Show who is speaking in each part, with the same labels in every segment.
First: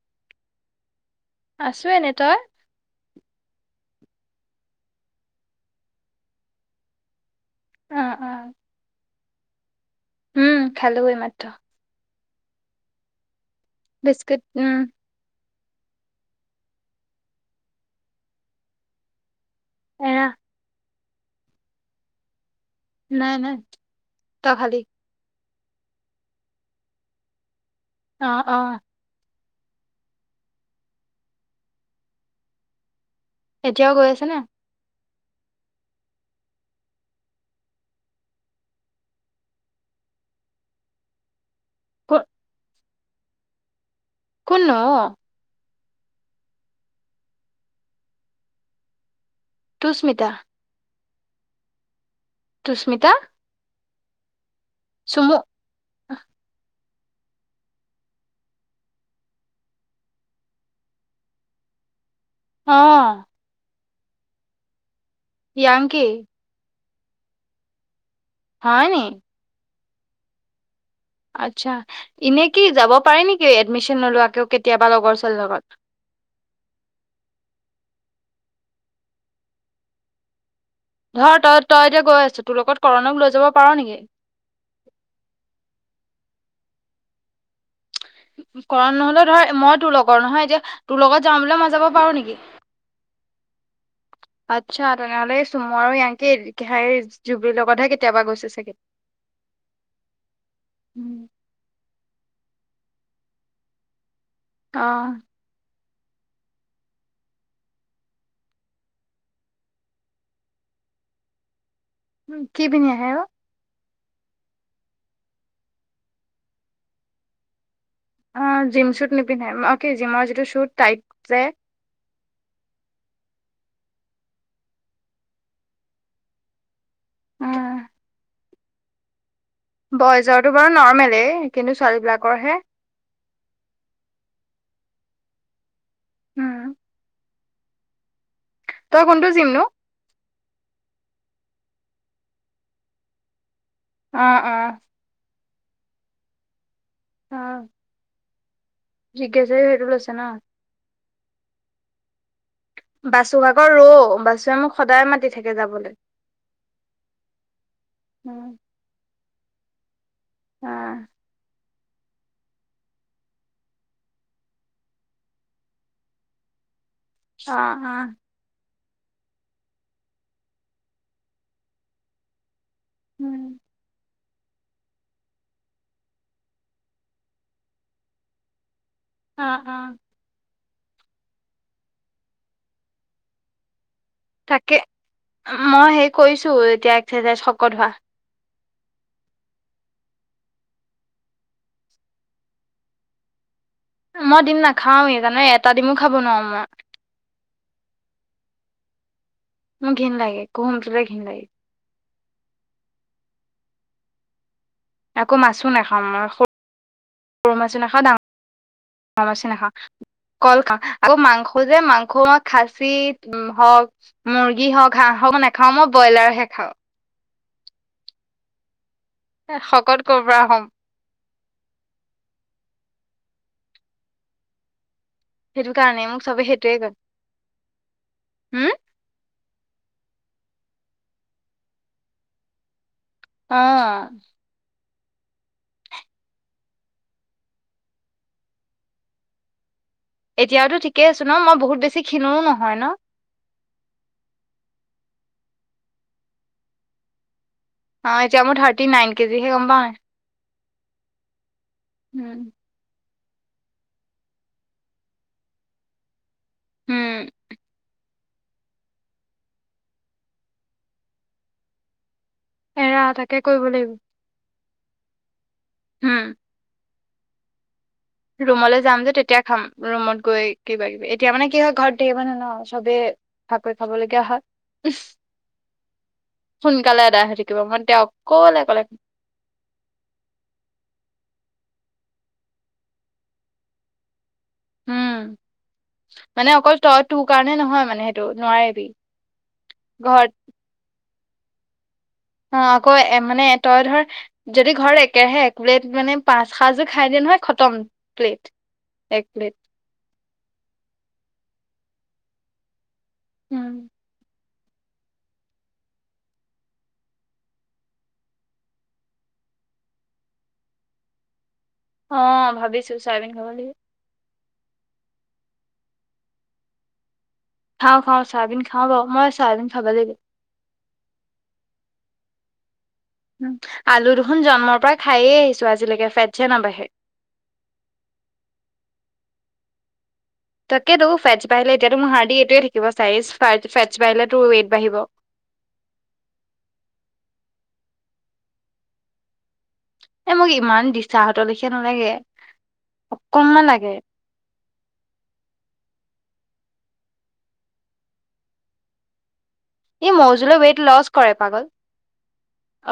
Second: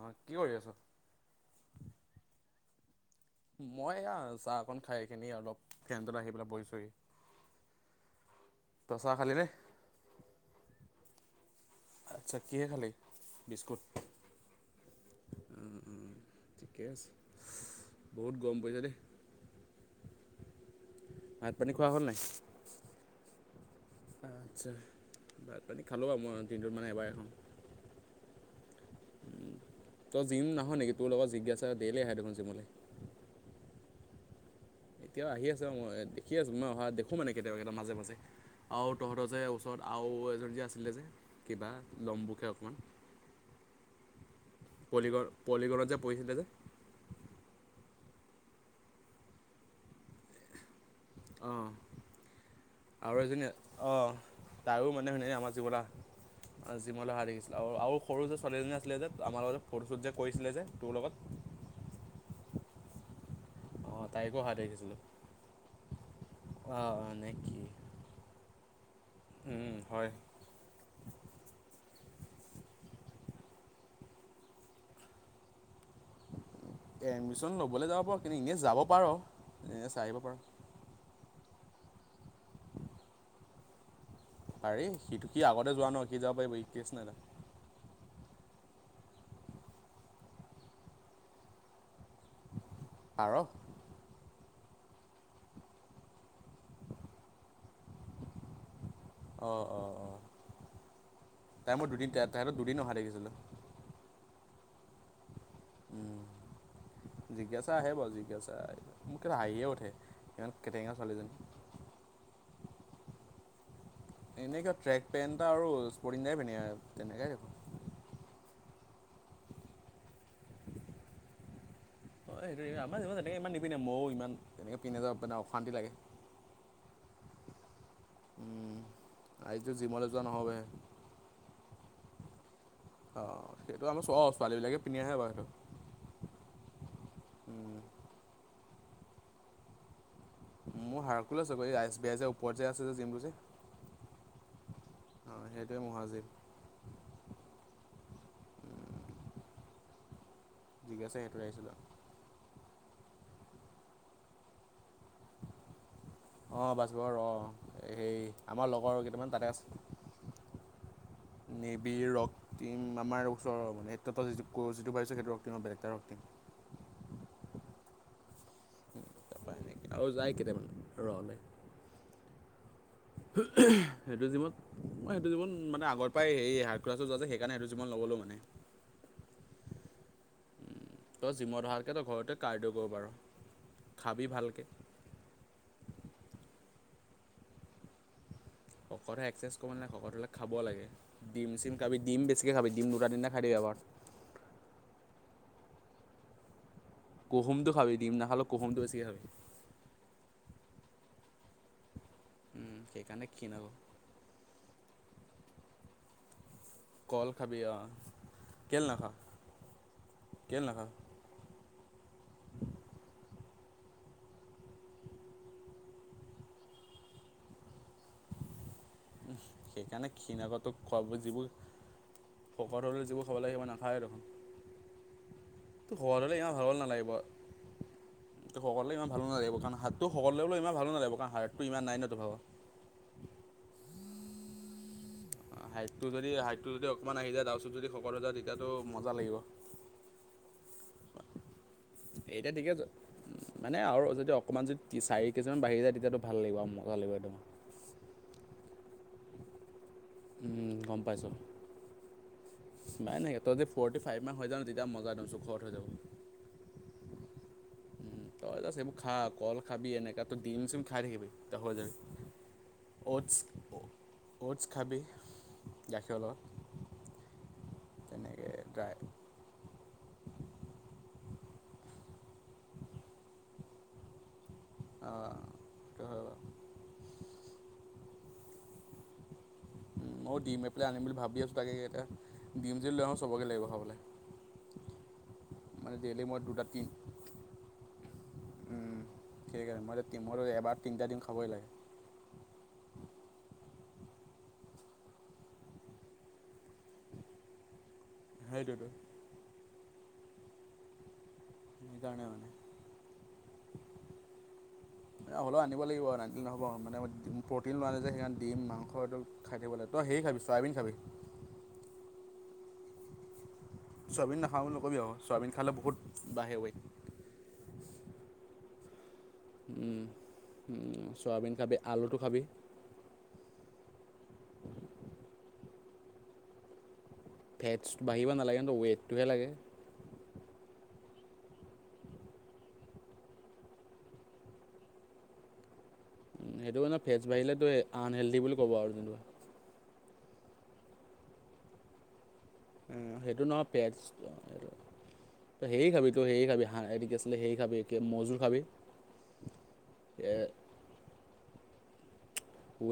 Speaker 1: অ', কি কৰি আছা?
Speaker 2: আছোঁ এনে তই।
Speaker 1: মই এয়া চাহ অকন খাই কেনি অলপ ফেনৰ তলত আহি পেলাই বহিছোঁহি।
Speaker 2: অ', অ',
Speaker 1: চাহ খালী নে?
Speaker 2: উম্, খালো এই মাত্ৰ।
Speaker 1: আচ্ছা, কিহে খালি বিস্কুট।
Speaker 2: বিস্কুট উম্।
Speaker 1: উম্, হয় ব। ঠিকে আছে বহুত গম পাইছা দেই
Speaker 2: এৰা
Speaker 1: ভাত পানী খোৱা হ'ল নাই?
Speaker 2: নাই নাই। তই
Speaker 1: আচ্ছা,
Speaker 2: খালি
Speaker 1: ভাত পানী খালোঁ বাৰু মই দিনটোত মানে এবাৰে খাওঁ।
Speaker 2: অ', অ',
Speaker 1: উম্, তই জিম নাহ নেকি? তোৰ লগৰ জিজ্ঞাছা ডেইলি আহে দেখোন জিমলৈ।
Speaker 2: এতিয়াও গৈ আছে নে।
Speaker 1: এতিয়াও আহি আছে, মই দেখি আছোঁ মই অহা দেখো মানে কেতিয়াবা কেতিয়াবা মাজে মাজে। আৰু তহঁতৰ যে ওচৰত আৰু এজনী যে আছিলে যে। কিবা লম্বুকে অকণমান,
Speaker 2: কোননো
Speaker 1: পলিগৰ পলিকনত যে পঢ়িছিলে যে।
Speaker 2: তুস্মিতা।
Speaker 1: অঁ
Speaker 2: তুস্মিতা
Speaker 1: আৰু এজনী যে অঁ তাইও মানে শুনে
Speaker 2: চুমু
Speaker 1: আমাৰ জীৱা জিমলৈ অহাৰ দেখিছিলোঁ আৰু সৰু যে ছোৱালীজনী আছিলে যে আমাৰ লগত যে ফটোশ্বুট যে কৰিছিলে যে তোৰ লগত
Speaker 2: অ
Speaker 1: অঁ তাইকো আহা দেখিছিলোঁ
Speaker 2: ইংকে
Speaker 1: অ অ নেকি
Speaker 2: হয় নি
Speaker 1: উ হয়
Speaker 2: আচ্ছা এনে কি যাব পাৰে নেকি এডমিশ্যন নলোৱাকৈও কেতিয়াবা লগৰ ছোৱালীৰ লগত
Speaker 1: এডমিশন ল'বলৈ যাব পাৰো কিন্তু ইনে যাব পাৰো এ চাই আহিব পাৰ
Speaker 2: ধৰ তই তই এতিয়া গৈ আছো তোৰ লগত কৰণক লৈ যাব পাৰ নেকি
Speaker 1: পাৰি সিটো কি আগতে যোৱা ন কি যাব পাৰিব ই কেছ নাই দাদা
Speaker 2: কৰা নহলেও ধৰ মই তোৰ লগৰ নহয় এতিয়া তোৰ লগত যাওঁ বুলি মই যাব পাৰো নেকি
Speaker 1: পাৰ
Speaker 2: আচ্ছা তেনেহ'লে চুম আৰু ইকে জুবিৰ লগতহে কেতিয়াবা গৈছে চাগে
Speaker 1: অঁ অঁ অ টাইমত দুদিন টাইমত দুদিন অহা দেখিছিলোঁ
Speaker 2: অ
Speaker 1: উম জিজ্ঞাসা আহে বাৰু জিজ্ঞাসা মোক হাঁহিয়ে উঠে ইমান কেটেঙা ছোৱালীজনী
Speaker 2: কি পিন্ধি আহে অ
Speaker 1: এনেকুৱা ট্ৰেক পেণ্ট আৰু স্পৰ্টিংটায়ে পিন্ধি আহে তেনেকে
Speaker 2: অঁ জিম শ্বুট নিপিন্ধে অ'কে জিমৰ যিটো শ্বুট টাইটজে
Speaker 1: অঁ সেইটো আমাৰ যাব যে তেনেক ইমান নিপিন্ধে ময়ো ইমান তেনেকে পিন্ধি নাযাও মানে অশাস্তি লাগে
Speaker 2: উম
Speaker 1: আজিতো জিমলৈ যোৱা
Speaker 2: বইজৰটো
Speaker 1: নহ'বহে।
Speaker 2: বাৰু নৰ্মলেই কিন্তু ছোৱালীবিলাকৰহে
Speaker 1: অ সেইটো আমি চৰ ছোৱালীবিলাকে পিন্ধি আহে বাৰু সেইটো
Speaker 2: উম।
Speaker 1: উম
Speaker 2: তই কোনটো জিম নো
Speaker 1: মোৰ হাৰকুল আছে বাৰ এই এছ বি আই যে ওপৰত যে আছে যে জিমটো যে
Speaker 2: অ অ
Speaker 1: অ সেইটোৱে মহাজিম
Speaker 2: অ জিগ্ঞছে ভেৰি লছে ন
Speaker 1: ঠিক আছে সেইটোৱ আহিছিলো
Speaker 2: বাচু ভাগৰ ৰৌ বাচুৱে মোক সদায় মাতি থাকে যাবলৈ
Speaker 1: অঁ বাছবৰ অঁ সেই
Speaker 2: উম,
Speaker 1: আমাৰ লগৰ কেইটামান তাতে আছে
Speaker 2: অ
Speaker 1: নেভ ৰক্তিম আমাৰ ওচৰ মানে ত যিটো যিটো ভাবিছে সেইটো ৰক্তিম বেলেগ এটা ৰক্তিম
Speaker 2: অ অা
Speaker 1: তাৰপৰা আৰু যায় কেইটামানে ৰওঁলৈ উ
Speaker 2: উম,
Speaker 1: সেইটো জিমন মইেইটোন মানে আগৰ পৰাই হাৰ্ ক্লাত য যে সেইকাৰণে সেইটো জিমত নগলো মানে
Speaker 2: অ অ
Speaker 1: তই জিমত অহাতকৈ তই ঘৰতে ক কাৰ্ডি' কৰিব পাৰ খাবি ভালকৈ
Speaker 2: তাকে মই সেই কৰিছোঁ এতিয়া এক্সাৰচাইজ শকত হোৱা
Speaker 1: শকতে একসাৰচাইজ কৰিব নালাগে শকত হ'লে খাব লাগে ডিম চিন খাবি দিম বেছিকৈ খাবি দুটা তিনটা খাই থাকিব পাৰ
Speaker 2: মই দিম নাখাওঁ সেইকাৰণে এটা দিমো খাব নোৱাৰোঁ মই
Speaker 1: কুহুমটো খবি দিম নাখালেও কুহুমটো বেছিকে খাবি।
Speaker 2: মোৰ ঘিন লাগে কুহুমটো যে ঘিন লাগে।
Speaker 1: উম, সেইকাৰণে খিন আকৌ।
Speaker 2: আকৌ মাছো নাখাওঁ মই
Speaker 1: কল খাবি অ',
Speaker 2: মই বেচি নখাওঁ কল
Speaker 1: কেলৈ
Speaker 2: খাওঁ
Speaker 1: নাখাৱ
Speaker 2: আকৌ মাংস মোৰ যে মাংস মই খাচি হওক মুৰ্গী যি হক হাঁহ হক নাখাওঁ মই ব্ৰইলাৰহে খাওঁ।
Speaker 1: উম,
Speaker 2: শকত
Speaker 1: সেইকাৰণে
Speaker 2: ক'ৰ পৰা
Speaker 1: ক্ষীণ আকৌ
Speaker 2: হ'ম
Speaker 1: তোক খোৱাবোৰ যিবোৰ, হকত হ'লে যিবোৰ খাব লাগে সেইবোৰ নাখাও এ দেখোন।
Speaker 2: সেইটো
Speaker 1: তোৰ
Speaker 2: কাৰণে মোক
Speaker 1: শকলৈ
Speaker 2: চবে
Speaker 1: ইমান ভালে
Speaker 2: সেইটোয়ে কয়
Speaker 1: নালাগিব, তোক
Speaker 2: হম
Speaker 1: শকট হলে ইমান ভাল নালাগিব কাৰণ হাত তো শকত হলে বোলো ইমান ভাল নালাগিবণ কাৰণ হাৰতটো ইমান নাই ন' তোৰ ভাগৰ। [inaudible]
Speaker 2: অ',
Speaker 1: হাইটটো যদি হাইটটো যদি অকমান আহি যায় তাৰপিছত যদি শকত হৈ যায় তেতিয়াটো মজা লাগিব।
Speaker 2: এতিয়াওটো ঠিকেই আছো ন', মই বহুত বেছি ক্ষিণো
Speaker 1: এতিয়া ঠিকে
Speaker 2: নহয়
Speaker 1: আছে
Speaker 2: ন'?
Speaker 1: মানে আৰু যদি অকণমান যদি চাৰি কেজিমান বাঢ়ি যায় তেতিয়াতোক ভাল লাগিব আৰু মজা লাগিব একদম।
Speaker 2: অ', এতিয়া মোৰ থাৰ্টী নাইন কেজিহে গম পাও নাই?
Speaker 1: উম, গম পাইছোঁ।
Speaker 2: উম,
Speaker 1: নাই নাই তই যদি ফৰটি ফাইভ মান হৈ যাও ন' তেতিয়া মজা একদম জুখত হৈ যাব।
Speaker 2: উম
Speaker 1: উম, তই যাষ্ট এইবোৰ খা কল খাবি এনেকা ত' ডিম চিম খাই থাখিবি ত' হৈ যাবি।
Speaker 2: এৰা
Speaker 1: অ'টছ
Speaker 2: তাকে কৰিব লাগিব
Speaker 1: অ'টছ খাবি গাখীৰৰ
Speaker 2: উম।
Speaker 1: লগত। [inaudible]
Speaker 2: ৰুমলৈ যাম যে তে তেতিয়া খাম ৰুমত গৈ কিবা কিবি এতিয়া মানে কি হয় ঘৰত ধেৰ মানুহ ন' চবে ভাক কৰি খাবলগীয়া হয়।
Speaker 1: অ', সেইটো হয় বাৰু।
Speaker 2: সোনকালে আদায় হৈ থাকিব মই তেওঁ অকলে অকলে
Speaker 1: ময়ো ডিম এ পেলাই আনিম বুলি ভাবি আছোঁ তাকে এতিয়া ডিম যদি লৈ আহোঁ চবকে লাগিব খাবলৈ
Speaker 2: উম,
Speaker 1: মানে ডেইলি মই
Speaker 2: মানে
Speaker 1: দুটা
Speaker 2: অকল
Speaker 1: তিন
Speaker 2: তই তোৰ কাৰণে নহয় মানে সেইটো নোৱাৰিবি
Speaker 1: ঠিক আছে মই
Speaker 2: ঘৰত
Speaker 1: [unintelligible] এবাৰত তিনিটা দিম খাবই লাগে।
Speaker 2: অ', আকৌ এ মানে তই ধৰ যদি ঘৰত একেৰাহে একুউৰেট মানে পাঁচ সাজ খাই দিয়ে নহয় খতম প্লেট,
Speaker 1: সেইটোতো
Speaker 2: এক প্লেট
Speaker 1: সিকাৰনে মানে
Speaker 2: উম
Speaker 1: হ'লেও আনিব লাগিব মানে নহ'ব, মানে প্ৰ'টিন লোৱা নাই যে সেইকাৰণ দিম মাংস এইটো খাই থাকিব লাগে, তই সেৰি খাবি চয়াবিন খাবি
Speaker 2: অ', ভাবিছোঁ চয়াবিন খাব লাগিব
Speaker 1: চয়াবিন নাখাওঁ বুলি নক'বি আৰু চয়াবিন খালে বহুত বাঢ়ে ৱেইট।
Speaker 2: খাওঁ - খাওঁ, চয়াবিন খাওঁ বাৰু মই চয়াবিন খাব লাগিব।
Speaker 1: চয়াবিন খাবি আলুটো খাবি
Speaker 2: আলু দেখোন জন্মৰ পৰা খায়েই আহিছোঁ আজিলৈকে ফেটছ এ নাবাঢ়ে।
Speaker 1: ফেটছ বাঢ়িব নালাগে ন' ৱেটটোহে লাগে।
Speaker 2: তাকেতো ফেটছ বাঢ়িলে এতিয়াতো মোৰ হাৰ্ডি এইটোৱে থাকিব চাইজ ফেটছ বাঢ়িলেতো ৱেইট বাঢ়িব।
Speaker 1: সেইটো কাৰণে ফেটছ বাঢ়িলেতো আনহেল্ডি বুলি ক'ব আৰু যোনটো
Speaker 2: এই মোক ইমান দিচা হঁতৰলেখীয়া নালাগে
Speaker 1: সেইটো
Speaker 2: অকনমান
Speaker 1: নহয় পেটছ
Speaker 2: [inaudible]
Speaker 1: তই সেৰি খাবি, তই সেৰি খাবি, হাঁ এইটো কি আছিলে সেৰি খাবি, মৌ ঝুল খাবি।
Speaker 2: এই
Speaker 1: এ
Speaker 2: মৌজুলে ৱেইট লচ কৰে পাগল।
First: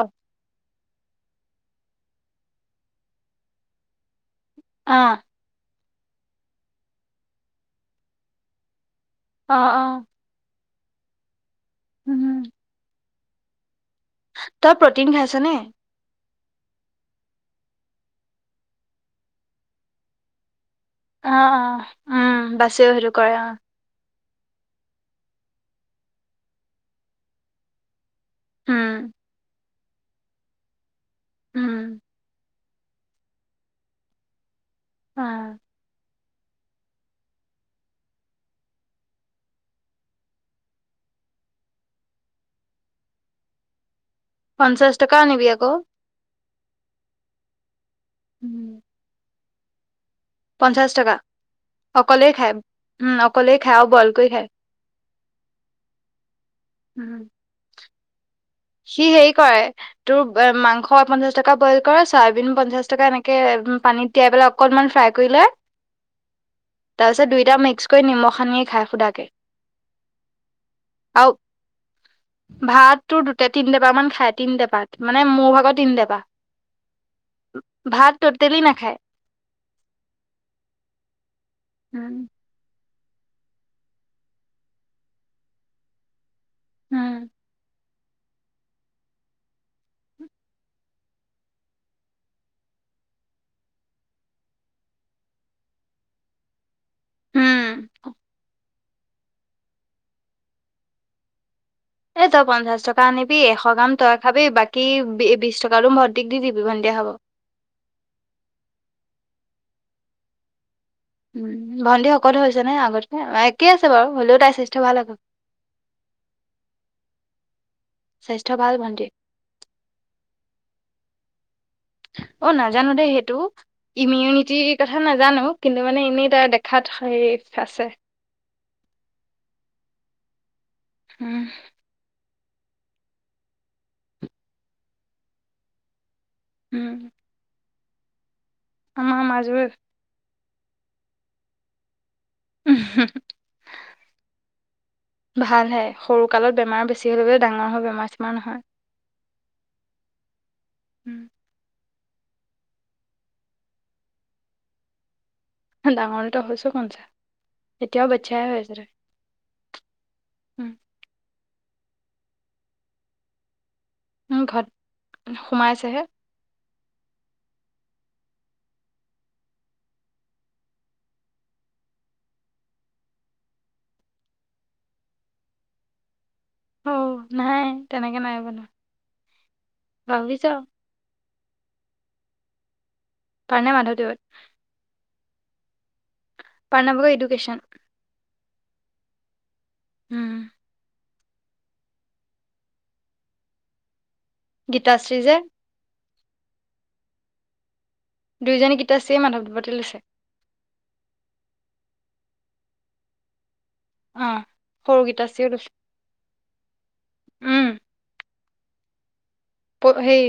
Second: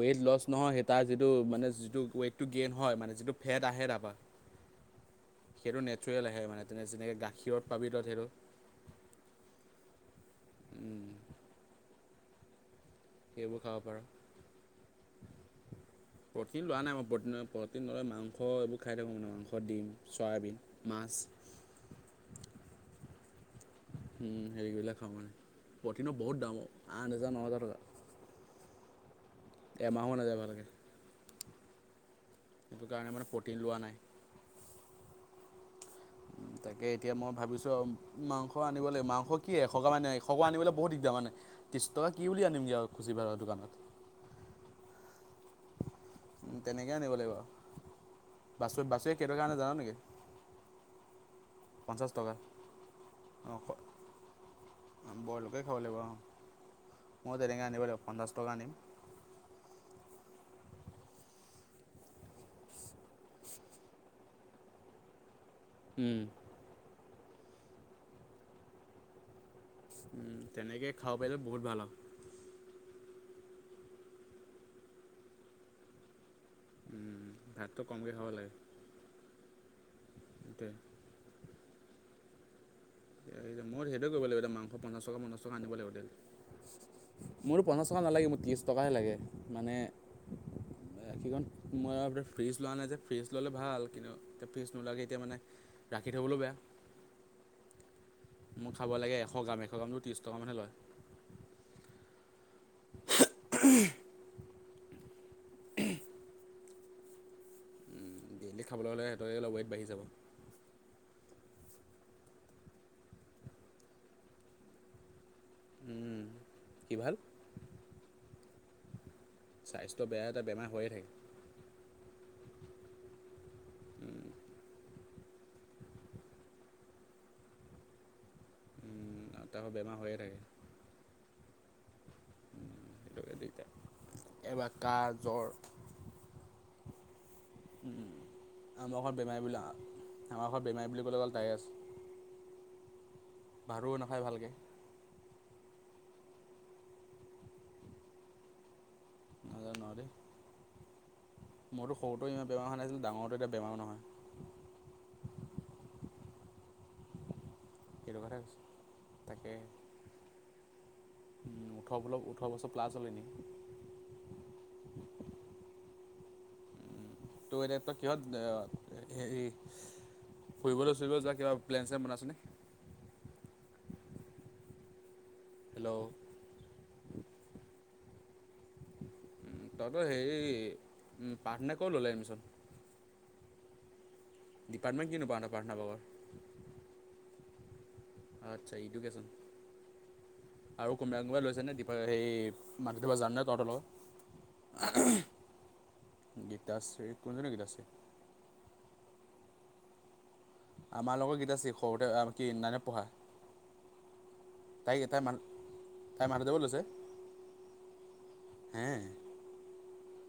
Speaker 2: অ
Speaker 1: লছ নহয় সেই তাৰ যিটো মানে যিটো ৱেইটটো গেইন হয় মানে যিটো ফেট আহে তাৰপৰা
Speaker 2: অ'।
Speaker 1: সেইটো নেচাৰেল আহে মানে তেনে যেনেকৈ গাখীৰত পাবি তই সেইটো
Speaker 2: অ', অ'।
Speaker 1: উম,
Speaker 2: উম, উম।
Speaker 1: সেইবোৰ খাব পাৰ।
Speaker 2: তই প্ৰটিন খাইছ নে?
Speaker 1: প্ৰটিন লোৱা নাই মই প্ৰিন প্ৰটিন নয় মাংস এইবোৰ খাই থাকোঁ মানে মাংস, ডিম, চয়াবিন, মাছ
Speaker 2: অ', অ', বাছেও সেইটো কৰে অ'।
Speaker 1: উ, হেৰিবিলাক খাওঁ মানে প্ৰটিনৰ বহুত দাম আঠ হোজাৰ ন হেজাৰ টকা।
Speaker 2: উম।
Speaker 1: এমাহো নাযায় ভালকে।
Speaker 2: উম।
Speaker 1: সেইটো কাৰণে মানে প্ৰ'টিন লোৱা নাই।
Speaker 2: অ'।
Speaker 1: তাকে এতিয়া মই ভাবিছোঁ মাংস আনিবলৈ মাংস কি এশগ্ৰাম এশগ্ৰাম আনিবলৈ বহুত দিগদাৰ মানে। ত্ৰিছ টকা কি বুলি আনিম গৈ আৰু খুচী বাহঁতৰ দোকানত।
Speaker 2: পঞ্চাশ টকা আনিবি আকৌ।
Speaker 1: তেনেকৈ আনিব লাগিব আৰু, বাছুৱে বাছুৱে কেই টকাৰ আনে জান নেকি?
Speaker 2: পঞ্চাছ টকা।
Speaker 1: পঞ্চাছ
Speaker 2: অকলেই
Speaker 1: টকা
Speaker 2: খায়, অকলেই
Speaker 1: অঁ
Speaker 2: খায় আৰু বইল কৰি খায়।
Speaker 1: বইলকে খাব লাগিব অ'।
Speaker 2: খায়।
Speaker 1: তেনেকৈ আনিব লাগিব পঞ্চাছ টকা আনিম।
Speaker 2: সি হেৰি কৰে তোৰ মাংস পঞ্চাশ টকা বইল কৰ, চয়াবিন পঞ্চাশ টকা এনেকে পানীত তিয়াই পেলাই অকণমান ফ্ৰাই কৰি লৈ
Speaker 1: উম।
Speaker 2: তাৰপিছত দুইটা মিক্স কৰি নিমখ খানিয়ে খাই সুদাকে।
Speaker 1: উম, তেনেকে খাাব
Speaker 2: আৰু
Speaker 1: পাৰিলে বহুত ভাল আৰু।
Speaker 2: ভাত তোৰ দুটে তিন টেপা মান খাই তিনি টেপা মানে মোৰ ভাগৰ তিনটেপা।
Speaker 1: ভাতটো কমকৈ
Speaker 2: ভাত ট'টেলি নাখায়।
Speaker 1: তে
Speaker 2: উম।
Speaker 1: মই সেইটোয়ে কৰিব লাগিব মাংস পঞ্চাশ টকা, পঞ্চশ টকা আনিব লাগিব তে,
Speaker 2: উম
Speaker 1: মোৰো পঞ্চাছ টকা নালাগে মোক ত্ৰিছ টকাহে লাগে মানে একীখন মই ফ্ৰিজ লোৱা নাই যে ফ্ৰিজ ল'লে ভাল কিন্তু এতিয়া ফিজ নোলোৱাকে এতিয়া মানে ৰাখি থ'বলৈও বেয়া।
Speaker 2: উম।
Speaker 1: মই খাব লাগে এশ গাম, এশ গ্ৰামটো ত্ৰিছ টকা মানহে লয়।
Speaker 2: এই তই পঞ্চাশ টকা আনিবি এশ গ্ৰাম তই খাবি বাকী বিশ টকাটো ভণ্টিক দি দিবি ভণ্টিয়ে খাব।
Speaker 1: ডেইলি খাবলৈ হ'লে সিহঁতে অলপ ৱেইট বাঢ়ি যাব।
Speaker 2: ভণ্টি শকত হৈছে নে আগতকৈ? একেই আছে বাৰু, হ'লেও তাইৰ স্বাস্থ্য ভাল আকৌ।
Speaker 1: উম, কি ভাল?
Speaker 2: স্বাস্থ্য ভাল ভণ্টিৰ
Speaker 1: স্বাস্থ্য বেয়া তাইৰ বেমাৰ হৈয়ে থাকে।
Speaker 2: অ', নাজানো দেই সেইটো। ইমিউনিটিৰ কথা নাজানো, কিন্তু মানে এনেই তাৰ দেখাত হে আছে।
Speaker 1: তাৰ আকৌ বেমাৰ হৈয়ে থাকে।
Speaker 2: উম।
Speaker 1: সেইটোৱে দিগদাৰ, এবাৰ কাঁহ, জ্বৰ।
Speaker 2: উম।
Speaker 1: আমাৰ ঘৰত
Speaker 2: আমাৰ মাজৰ
Speaker 1: বেমাৰীবিলাক! আমাৰ ঘৰত বেমাৰী বুলি ক'লে অকল তায়ে আছে।
Speaker 2: উ।
Speaker 1: ভাতো নাখায় ভালক।
Speaker 2: ভালহে সৰুকালত বেমাৰ বেছি হ'লে বোলে ডাঙৰত বেমাৰ চেমাৰ নহয়।
Speaker 1: নাজানো আ দেই।
Speaker 2: উম
Speaker 1: মোৰতো সৰুতেও ইমান বেমাৰ হোৱা নাছিল ডাঙৰটো এতিয়া বেমাৰো নহয়।
Speaker 2: ডাঙৰটো হৈছা কৌনচা এতিয়াও
Speaker 1: সেইটো কথা
Speaker 2: বাটচাই হৈ
Speaker 1: কৈছোঁ
Speaker 2: আছ তই।
Speaker 1: তাকে!
Speaker 2: উম
Speaker 1: উ ওঠৰ ব ওঠৰছৰ প্লাছ হলে নেকি?
Speaker 2: ঘৰত সোমাইছেহে।
Speaker 1: তোৰ এতিয়া তই কিহত হেৰি! ফুৰিবলৈ চুৰিব য কিবা প্লেন চেন বনাইছা নেকি হেল্ল'
Speaker 2: অ নাই তেনেকে নাই তেনেকে নাই
Speaker 1: তহঁতৰ হেৰি পাৰ্থনেকৰ ল'লে এমিচোন
Speaker 2: মাধৱদেৱত
Speaker 1: [unintelligible]
Speaker 2: [unintelligible] এডুকেশ্যন
Speaker 1: আচ্ছা ইডুকেশ্যন
Speaker 2: উম
Speaker 1: আৰু কোনবাই কোনবাই লৈছেনে দী সেই মাতি দেবা জানানে তঁহতৰ লগত
Speaker 2: গীতাশ্ৰী যে
Speaker 1: গীত আছে কোনজনে গীত আছে
Speaker 2: দুইজনী মাধৱদেৱতে লৈছে
Speaker 1: আমাৰ লগৰ গীত আছে সৰুতে [unintelligible] পঢ়া
Speaker 2: অ
Speaker 1: তাই
Speaker 2: সৰু
Speaker 1: তাই মান
Speaker 2: গীতাশ্ৰীও লৈছে
Speaker 1: তাই মাধৱদেৱৰ লৈছে
Speaker 2: উম
Speaker 1: হে
Speaker 2: প সেই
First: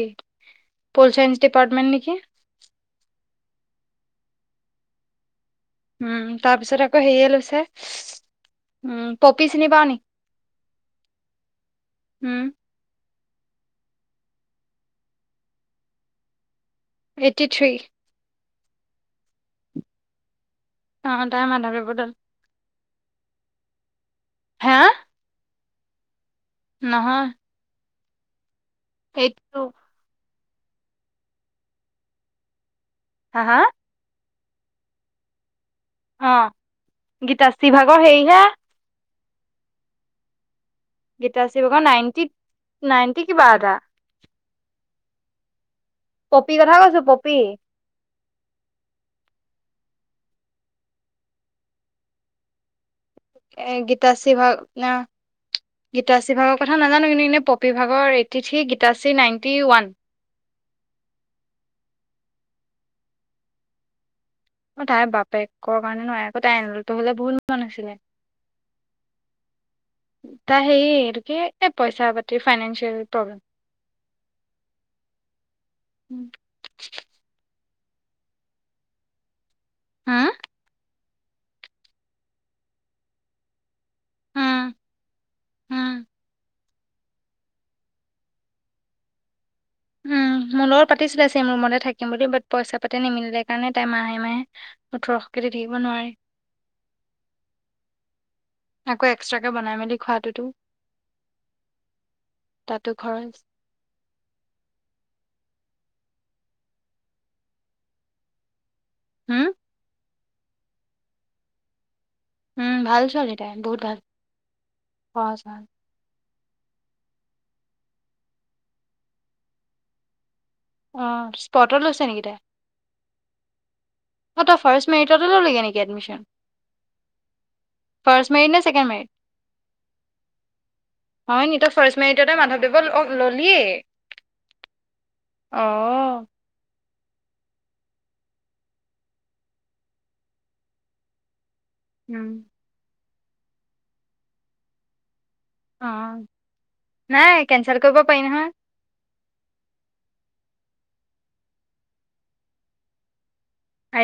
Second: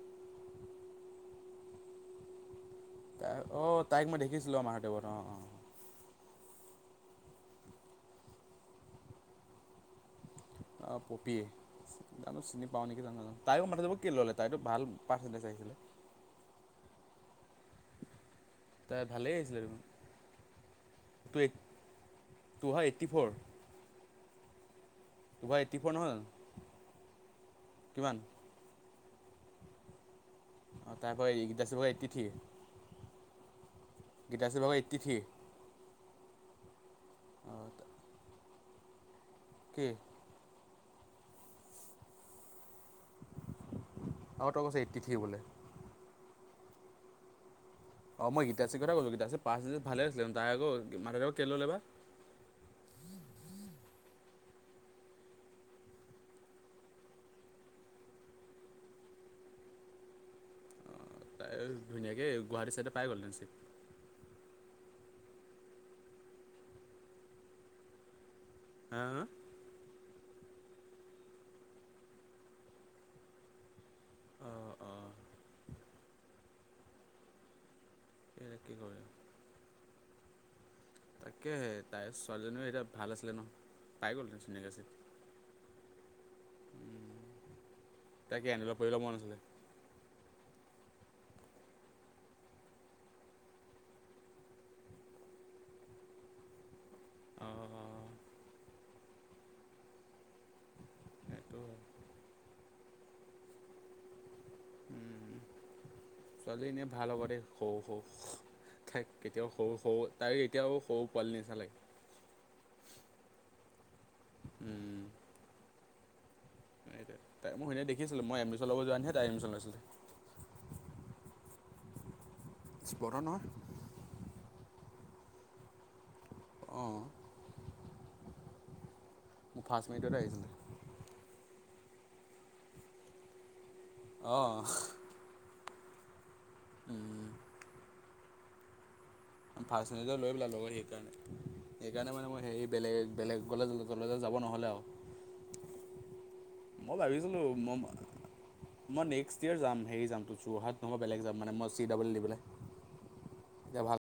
Speaker 2: পল চাইন্স ডিপাৰ্টমেণ্ট নেকি
Speaker 1: তাই অঁ তাইক মই দেখিছিলোঁ আমাৰ টেবত অঁ অঁ
Speaker 2: তাৰপিছত আকৌ হেৰিয়ে লৈছে পপি চিনি পাওঁ নেকি
Speaker 1: পপি [unintelligible]
Speaker 2: উম
Speaker 1: বাওঁ নেকি নাজান তাইয়ো মাতিব কি ল'লে তাইতো ভাল পাৰ্চেন্টেজ আহিছিলে
Speaker 2: এইটি থ্ৰী
Speaker 1: তাই ভালেই আহিছিলে
Speaker 2: অ তাই মাধৱদেৱৰ বদল
Speaker 1: টোহা এইট্টি ফ'ৰ
Speaker 2: হা
Speaker 1: টু এইট্টি ফোৰ নহয় জানো
Speaker 2: নহয়
Speaker 1: কিমান
Speaker 2: সেইটোক
Speaker 1: অঁ তাৰ পৰা [unintelligible] এইট্টি থ্ৰী
Speaker 2: হা হা
Speaker 1: গীতাশ্ৰী বাবু এইট্টি থ্ৰী
Speaker 2: অঁ
Speaker 1: অঁ
Speaker 2: গীতাশ্ৰীভাগৰ হেৰিহে
Speaker 1: কে
Speaker 2: গীতাশ্ৰি ভাগৰ নাইনটি নাইনটি কিবা এটা
Speaker 1: আৰু ত কৈছে এইট্টি থ্ৰী বোলে
Speaker 2: পপি কথা কৈছো পপী
Speaker 1: অঁ মই গীতাশ্ৰীৰ কথা কৈছোঁ গীাাৰী পাছ যে ভালে আছিলে তাই আক মা দেউক কেলৈ ল'লে বা
Speaker 2: গীতাশ্ৰী ভাগ না গীতাশ্ৰী ভাগৰ কথা নাজানো কিন্তু এনেই পপী ভাগৰ eighty three Gitashree ninety one.
Speaker 1: ধুনীয়াকৈ গুৱাহাটী ছাইডে পায় গ'ল ছিট।
Speaker 2: অ', তাইৰ বাপেকৰ কাৰণে নহয় আকৌ তাই এনতো হলে বহুত মন আছিলে।
Speaker 1: হা হা।
Speaker 2: তাই হেৰি হটো কি এই পইচা পাতি ফাইনেন্সিয়েল প্ৰব্লেম।
Speaker 1: অঁ অঁ
Speaker 2: উম।
Speaker 1: [unintelligible]
Speaker 2: হা
Speaker 1: তাকেহে তাইৰ ছোৱালীজনীও এতিয়া ভাল আছিলে ন পাই গ'ল হয় ধুনীয়াকে চিট।
Speaker 2: উম।
Speaker 1: তাকে [unintelligible] পৰিল মন নাছিলে।
Speaker 2: মোৰ লগত পাতিছিলে চেম ৰুমতে থাকিম বুলি বাট পইচা পাতি নিমিলে কাৰণে তাই মাহে মাহে ওঠৰছ পাটি থাকিব নোৱাৰি।
Speaker 1: অ, অ'।
Speaker 2: আকৌ এক্সট্ৰাকৈ বনাই মেলি খোৱাটোতো
Speaker 1: সেইটো
Speaker 2: তাতো খৰচ
Speaker 1: উ, ছোৱালী এনে ভাল হ'ব দে হ শ ঠাইক কেতিয়াও
Speaker 2: হম
Speaker 1: সৰু সৰু তাই এতিয়াও সৰু পোৱালি নিচা লাগে।
Speaker 2: উম, ভাল ছোৱালী তাই বহুত ভাল
Speaker 1: উম।
Speaker 2: পচ
Speaker 1: এতিয়া তাই মই সেইনে দেখিছিলোঁ মই এডমিশ্যন ল'ব যোৱা নাইহে তাই এডমিশ্যন লৈছিলে।
Speaker 2: অ', স্পটত লৈছে নেকি তাই
Speaker 1: স্মৰণৰ
Speaker 2: অ', ফাৰ্ষ্ট মেৰিটতে ল'গে নেকি এডমিচন।
Speaker 1: অঁ
Speaker 2: ফাৰ্ষ্ট মেৰিড নে চেকেণ্ড মেৰিড।
Speaker 1: মোৰ ফাৰ্ষ্ট মিনিটতে আহিছিলে
Speaker 2: হয়, নিতক ফাৰ্ষ্ট মেৰিটতে মাধৱদেৱ লগ ল'লিয়ে।
Speaker 1: অ'।
Speaker 2: অ'।
Speaker 1: উম। ফাৰ্ষ্ট লৈ পেলাই ললো সেইকাৰণে সেইকাৰণে মানে
Speaker 2: উম
Speaker 1: মই হেৰি বেলেগ বেলেগ গলে কলেজ যাব নহ'লে আৰু
Speaker 2: অ
Speaker 1: মই
Speaker 2: নাই
Speaker 1: ভাবিছিলোঁ ম
Speaker 2: কেনচেল কৰিব পাৰি নহয়
Speaker 1: মই নেক্সট ইয়েৰ যাম হেৰি যাম তো যোৰহাট নহয় বেলেগ যামানেই চি ডাবল দি পেলাই। এতিয়াা ভাল।
Speaker 2: আই